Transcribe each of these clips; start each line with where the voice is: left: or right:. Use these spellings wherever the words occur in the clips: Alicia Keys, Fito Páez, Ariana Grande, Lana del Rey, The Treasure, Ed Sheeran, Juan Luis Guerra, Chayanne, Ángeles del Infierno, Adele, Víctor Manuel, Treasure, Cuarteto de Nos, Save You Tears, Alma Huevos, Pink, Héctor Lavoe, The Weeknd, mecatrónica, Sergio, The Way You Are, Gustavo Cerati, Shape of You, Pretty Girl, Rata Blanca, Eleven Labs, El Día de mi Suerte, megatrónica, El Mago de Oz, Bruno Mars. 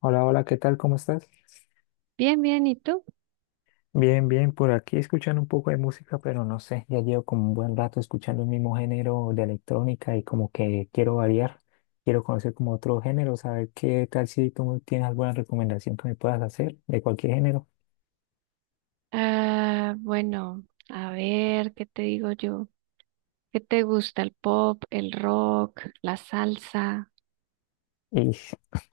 left: Hola, hola, ¿qué tal? ¿Cómo estás?
right: Bien, bien, ¿y tú?
left: Bien, bien, por aquí escuchando un poco de música, pero no sé, ya llevo como un buen rato escuchando el mismo género de electrónica y como que quiero variar, quiero conocer como otro género, saber qué tal si tú tienes alguna recomendación que me puedas hacer de cualquier género.
right: Ah, bueno, a ver, ¿qué te digo yo? ¿Qué te gusta? ¿El pop, el rock, la salsa?
left: Y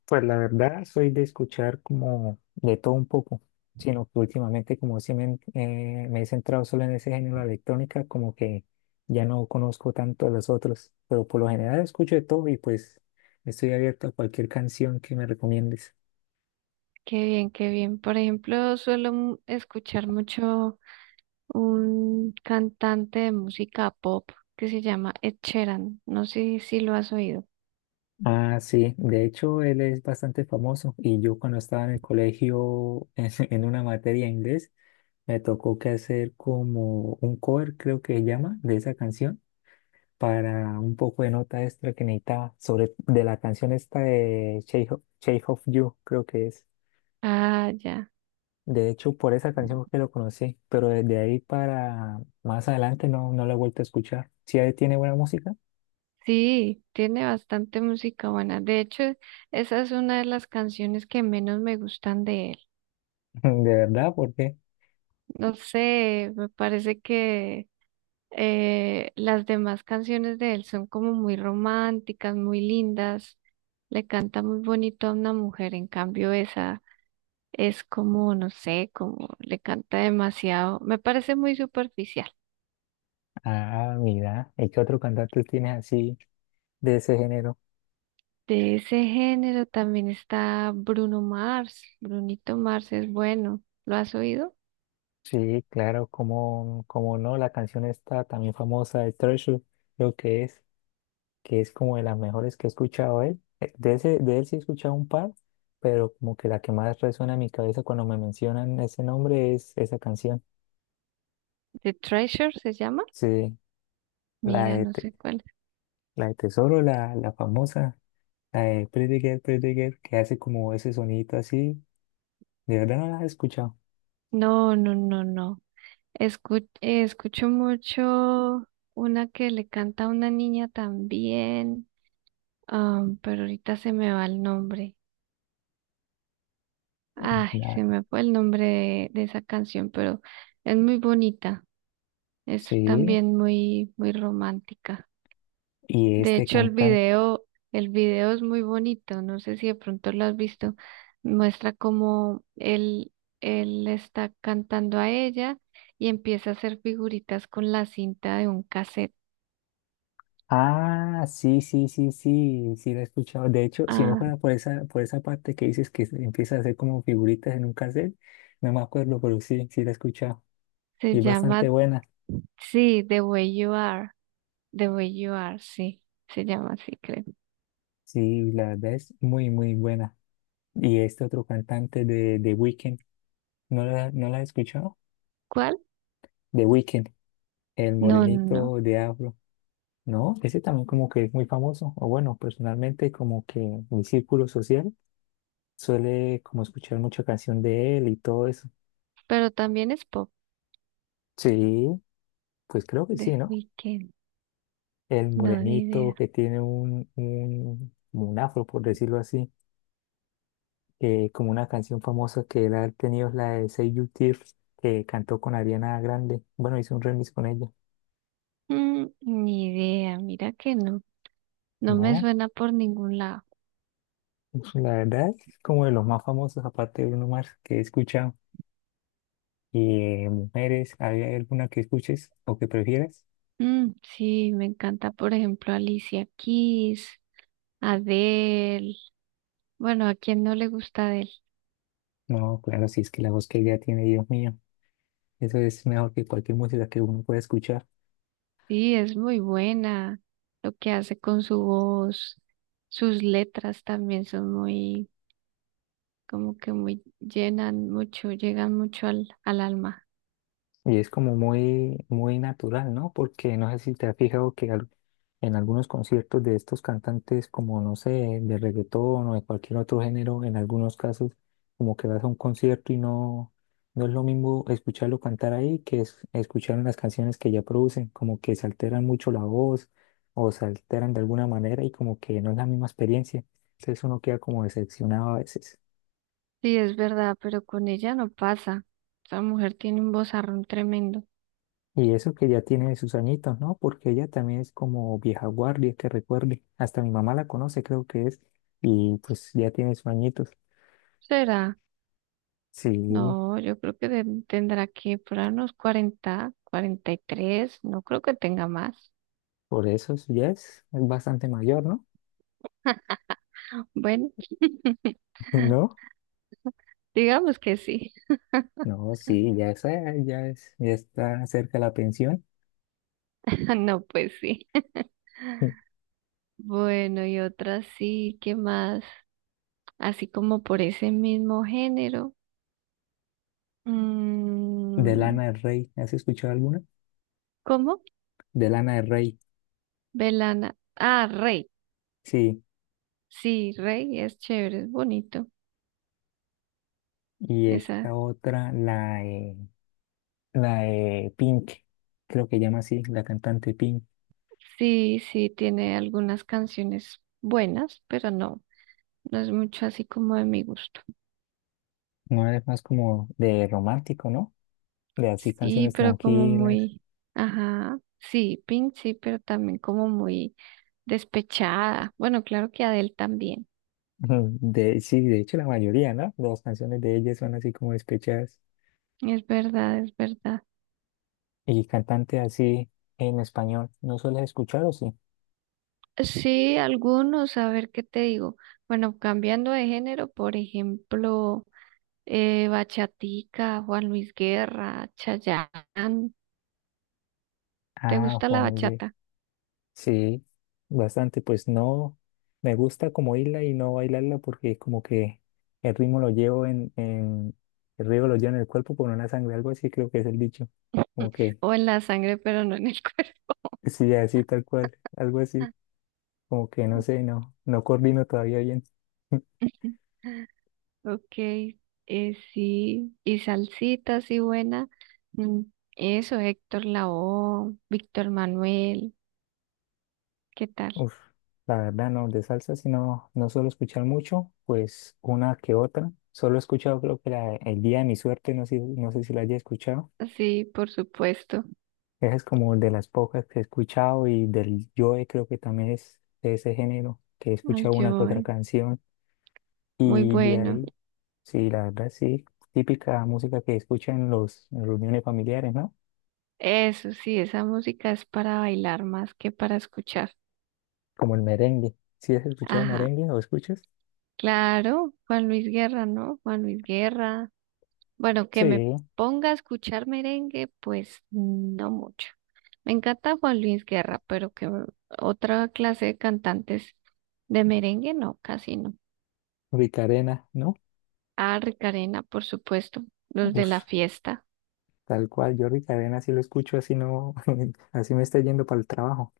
left: pues la verdad soy de escuchar como de todo un poco, sino que últimamente como si me, me he centrado solo en ese género de electrónica, como que ya no conozco tanto los otros, pero por lo general escucho de todo y pues estoy abierto a cualquier canción que me recomiendes.
right: Qué bien, qué bien. Por ejemplo, suelo escuchar mucho un cantante de música pop que se llama Ed Sheeran. No sé si lo has oído.
left: Ah, sí, de hecho él es bastante famoso y yo cuando estaba en el colegio en una materia de inglés me tocó que hacer como un cover, creo que se llama, de esa canción para un poco de nota extra que necesitaba sobre de la canción esta de Shape of You, creo que es.
right: Ah, ya.
left: De hecho, por esa canción fue que lo conocí, pero desde ahí para más adelante no la he vuelto a escuchar. Si ahí tiene buena música.
right: Sí, tiene bastante música buena. De hecho, esa es una de las canciones que menos me gustan de él.
left: De verdad, ¿por qué?
right: No sé, me parece que las demás canciones de él son como muy románticas, muy lindas. Le canta muy bonito a una mujer, en cambio esa es como, no sé, como le canta demasiado. Me parece muy superficial.
left: Ah, mira, ¿y qué otro cantante tiene así de ese género?
right: De ese género también está Bruno Mars. Brunito Mars es bueno. ¿Lo has oído?
left: Sí, claro, como, como no, la canción esta también famosa de Treasure, creo que es, que es como de las mejores que he escuchado él. De ese, de él sí he escuchado un par, pero como que la que más resuena en mi cabeza cuando me mencionan ese nombre es esa canción.
right: The Treasure se llama.
left: Sí, la
right: Mira,
left: de,
right: no
left: Te-
right: sé cuál.
left: la de Tesoro, la famosa, la de Pretty Girl, que hace como ese sonito así. De verdad no la he escuchado.
right: No, no, no, no. Escucho mucho una que le canta a una niña también, pero ahorita se me va el nombre. Ay,
left: La-
right: se me fue el nombre de esa canción, pero es muy bonita. Es
left: sí,
right: también muy, muy romántica.
left: y
right: De
left: este
right: hecho,
left: cantante.
right: el video es muy bonito. No sé si de pronto lo has visto. Muestra cómo él le está cantando a ella y empieza a hacer figuritas con la cinta de un cassette.
left: Ah, sí la he escuchado. De hecho, si no
right: Ah,
left: fuera por esa parte que dices que se empieza a hacer como figuritas en un cassette, no me acuerdo, pero sí, sí la he escuchado. Y
right: se
left: es bastante
right: llama,
left: buena.
right: sí, The Way You Are. The Way You Are, sí. Se llama así, creo.
left: Sí, la verdad es muy, muy buena. Y este otro cantante de Weeknd, ¿no la, no la he escuchado?
right: ¿Cuál?
left: De Weeknd, el
right: No, no, no.
left: morenito de Afro. No, ese también como que es muy famoso. O bueno, personalmente como que mi círculo social suele como escuchar mucha canción de él y todo eso.
right: Pero también es pop.
left: Sí. Pues creo que
right: The
left: sí, ¿no?
right: Weeknd.
left: El
right: No, ni
left: morenito
right: idea.
left: que tiene como un afro, por decirlo así, como una canción famosa que él ha tenido es la de Save You Tears, que cantó con Ariana Grande. Bueno, hizo un remix con ella.
right: Ni idea. Mira que no. No me
left: No,
right: suena por ningún lado.
left: pues la verdad es como de los más famosos, aparte de Bruno Mars, que he escuchado. Y mujeres, ¿hay alguna que escuches o que prefieras?
right: Mm, sí, me encanta, por ejemplo, Alicia Keys, Adele. Bueno, ¿a quién no le gusta Adele?
left: No, claro, si es que la voz que ella tiene, Dios mío, eso es mejor que cualquier música que uno pueda escuchar.
right: Sí, es muy buena. Lo que hace con su voz. Sus letras también son muy como que muy llenan mucho, llegan mucho al alma.
left: Y es como muy, muy natural, ¿no? Porque no sé si te has fijado que en algunos conciertos de estos cantantes, como no sé, de reggaetón o de cualquier otro género, en algunos casos, como que vas a un concierto no es lo mismo escucharlo cantar ahí que es, escuchar las canciones que ya producen, como que se alteran mucho la voz o se alteran de alguna manera y como que no es la misma experiencia. Entonces uno queda como decepcionado a veces.
right: Sí, es verdad, pero con ella no pasa. Esa mujer tiene un vozarrón tremendo.
left: Y eso que ya tiene sus añitos, ¿no? Porque ella también es como vieja guardia, que recuerde. Hasta mi mamá la conoce, creo que es. Y pues ya tiene sus añitos.
right: ¿Será?
left: Sí,
right: No, yo creo que tendrá que por ahí unos 40 43 no creo que tenga más.
left: ya es bastante mayor, ¿no?
right: Bueno,
left: ¿No?
right: digamos que sí.
left: No, sí, ya es, ya está cerca la pensión.
right: No, pues sí. Bueno, y otra sí, ¿qué más? Así como por ese mismo género.
left: De
right: Mm,
left: Lana del Rey, ¿has escuchado alguna?
right: ¿Cómo?
left: De Lana del Rey,
right: Belana. Ah, Rey.
left: sí.
right: Sí, Rey es chévere, es bonito.
left: Y
right: Esa
left: esta otra, la de Pink, creo que llama así, la cantante Pink.
right: sí, sí tiene algunas canciones buenas, pero no, no es mucho así como de mi gusto.
left: No es más como de romántico, ¿no? De así
right: Sí,
left: canciones
right: pero como
left: tranquilas.
right: muy, ajá, sí, Pink sí, pero también como muy despechada. Bueno, claro que Adele también.
left: Ujú. De, sí, de hecho la mayoría, ¿no? Las canciones de ellas son así como despechadas.
right: Es verdad, es verdad.
left: Y cantante así en español, ¿no sueles escuchar o sí?
right: Sí, algunos, a ver qué te digo. Bueno, cambiando de género, por ejemplo, Bachatica, Juan Luis Guerra, Chayanne. ¿Te
left: Ah,
right: gusta la
left: Juan de,
right: bachata?
left: sí, bastante, pues no, me gusta como oírla y no bailarla porque como que el ritmo lo llevo en, en el ritmo lo llevo en el cuerpo por una sangre, algo así creo que es el dicho, como que
right: O en la sangre, pero no en el cuerpo.
left: sí, así tal cual, algo así, como que no sé, no coordino todavía bien.
right: Ok, sí, y salsita, sí, buena. Mm, eso, Héctor Lavoe, Víctor Manuel, ¿qué tal?
left: Uf, la verdad no, de salsa si no, no suelo escuchar mucho, pues una que otra. Solo he escuchado creo que El Día de mi Suerte, no sé, no sé si la haya escuchado.
right: Sí, por supuesto,
left: Esa es como de las pocas que he escuchado y del Joe creo que también es de ese género, que he
right: el
left: escuchado una que otra
right: Joe,
left: canción.
right: muy
left: Y de
right: bueno.
left: ahí, sí, la verdad sí, típica música que escuchan en en reuniones familiares, ¿no?
right: Eso, sí, esa música es para bailar más que para escuchar.
left: Como el merengue. ¿Sí has escuchado
right: Ajá,
left: merengue o escuchas?
right: claro, Juan Luis Guerra, ¿no? Juan Luis Guerra. Bueno, que me
left: Sí,
right: ponga a escuchar merengue, pues no mucho. Me encanta Juan Luis Guerra, pero que otra clase de cantantes de merengue, no, casi no.
left: Ricarena, ¿no?
right: Ah, Ricarena, por supuesto, los de la
left: Uf.
right: fiesta.
left: Tal cual, Jordi Cadena, si lo escucho así no, así me está yendo para el trabajo,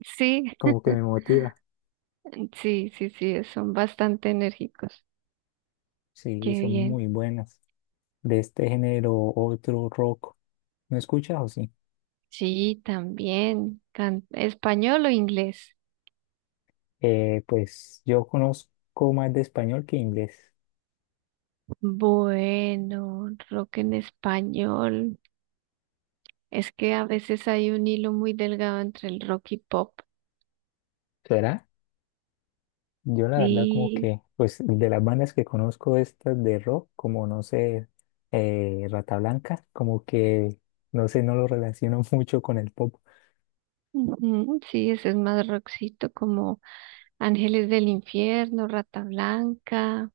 right: Sí,
left: como que me motiva.
right: sí, sí, sí, son bastante enérgicos.
left: Sí,
right: Qué
left: son
right: bien.
left: muy buenas. De este género, otro rock. ¿No escuchas o sí?
right: Sí, también. ¿Español o inglés?
left: Pues yo conozco más de español que inglés.
right: Bueno, rock en español. Es que a veces hay un hilo muy delgado entre el rock y pop.
left: ¿Será? Yo la verdad como
right: Sí,
left: que, pues de las bandas que conozco estas de rock, como no sé, Rata Blanca, como que, no sé, no lo relaciono mucho con el pop,
right: ujú, sí, ese es más rockcito, como Ángeles del Infierno, Rata Blanca,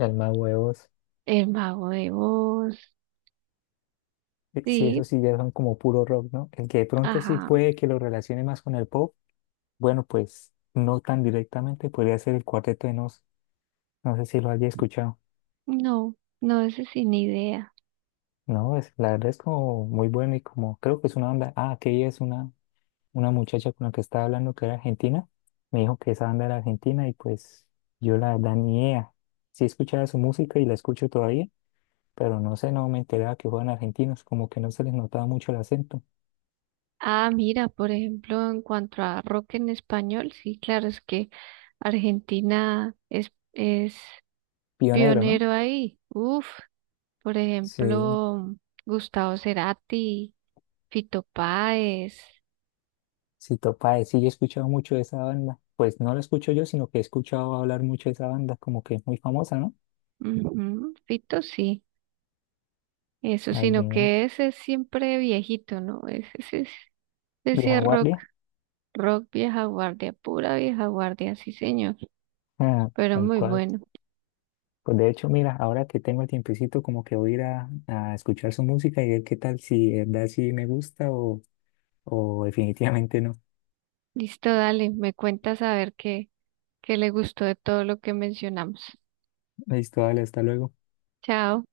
left: Alma Huevos.
right: El Mago de Oz.
left: Sí, eso
right: Sí,
left: sí, ya son como puro rock, ¿no? El que de pronto sí
right: ajá,
left: puede que lo relacione más con el pop, bueno, pues no tan directamente, podría ser el Cuarteto de Nos. No sé si lo haya escuchado.
right: no, no, ese sin idea.
left: No, es, la verdad es como muy bueno y como creo que es una banda. Ah, que ella es una muchacha con la que estaba hablando que era argentina. Me dijo que esa banda era argentina y pues yo la verdad ni idea. Sí escuchaba su música y la escucho todavía, pero no sé, no me enteraba que fueran argentinos, como que no se les notaba mucho el acento.
right: Ah, mira, por ejemplo, en cuanto a rock en español, sí, claro, es que Argentina es
left: Pionero, ¿no?
right: pionero ahí. Uf, por
left: Sí.
right: ejemplo, Gustavo Cerati, Fito Páez,
left: Si Topae, sí, yo he escuchado mucho de esa banda. Pues no la escucho yo, sino que he escuchado hablar mucho de esa banda, como que es muy famosa, ¿no?
right: ujú, Fito sí. Eso,
left: Ay,
right: sino
left: mira,
right: que ese es siempre viejito, ¿no? Ese, ese, es-
left: vieja
right: ese es rock,
left: guardia.
right: rock vieja guardia, pura vieja guardia, sí señor,
left: Ah,
right: pero
left: tal
right: muy
left: cual.
right: bueno.
left: Pues de hecho, mira, ahora que tengo el tiempecito, como que voy a ir a escuchar su música y ver qué tal, si de verdad sí me gusta o definitivamente no.
right: Listo, dale, me cuentas a ver qué le gustó de todo lo que mencionamos.
left: Listo, dale, hasta luego.
right: Chao.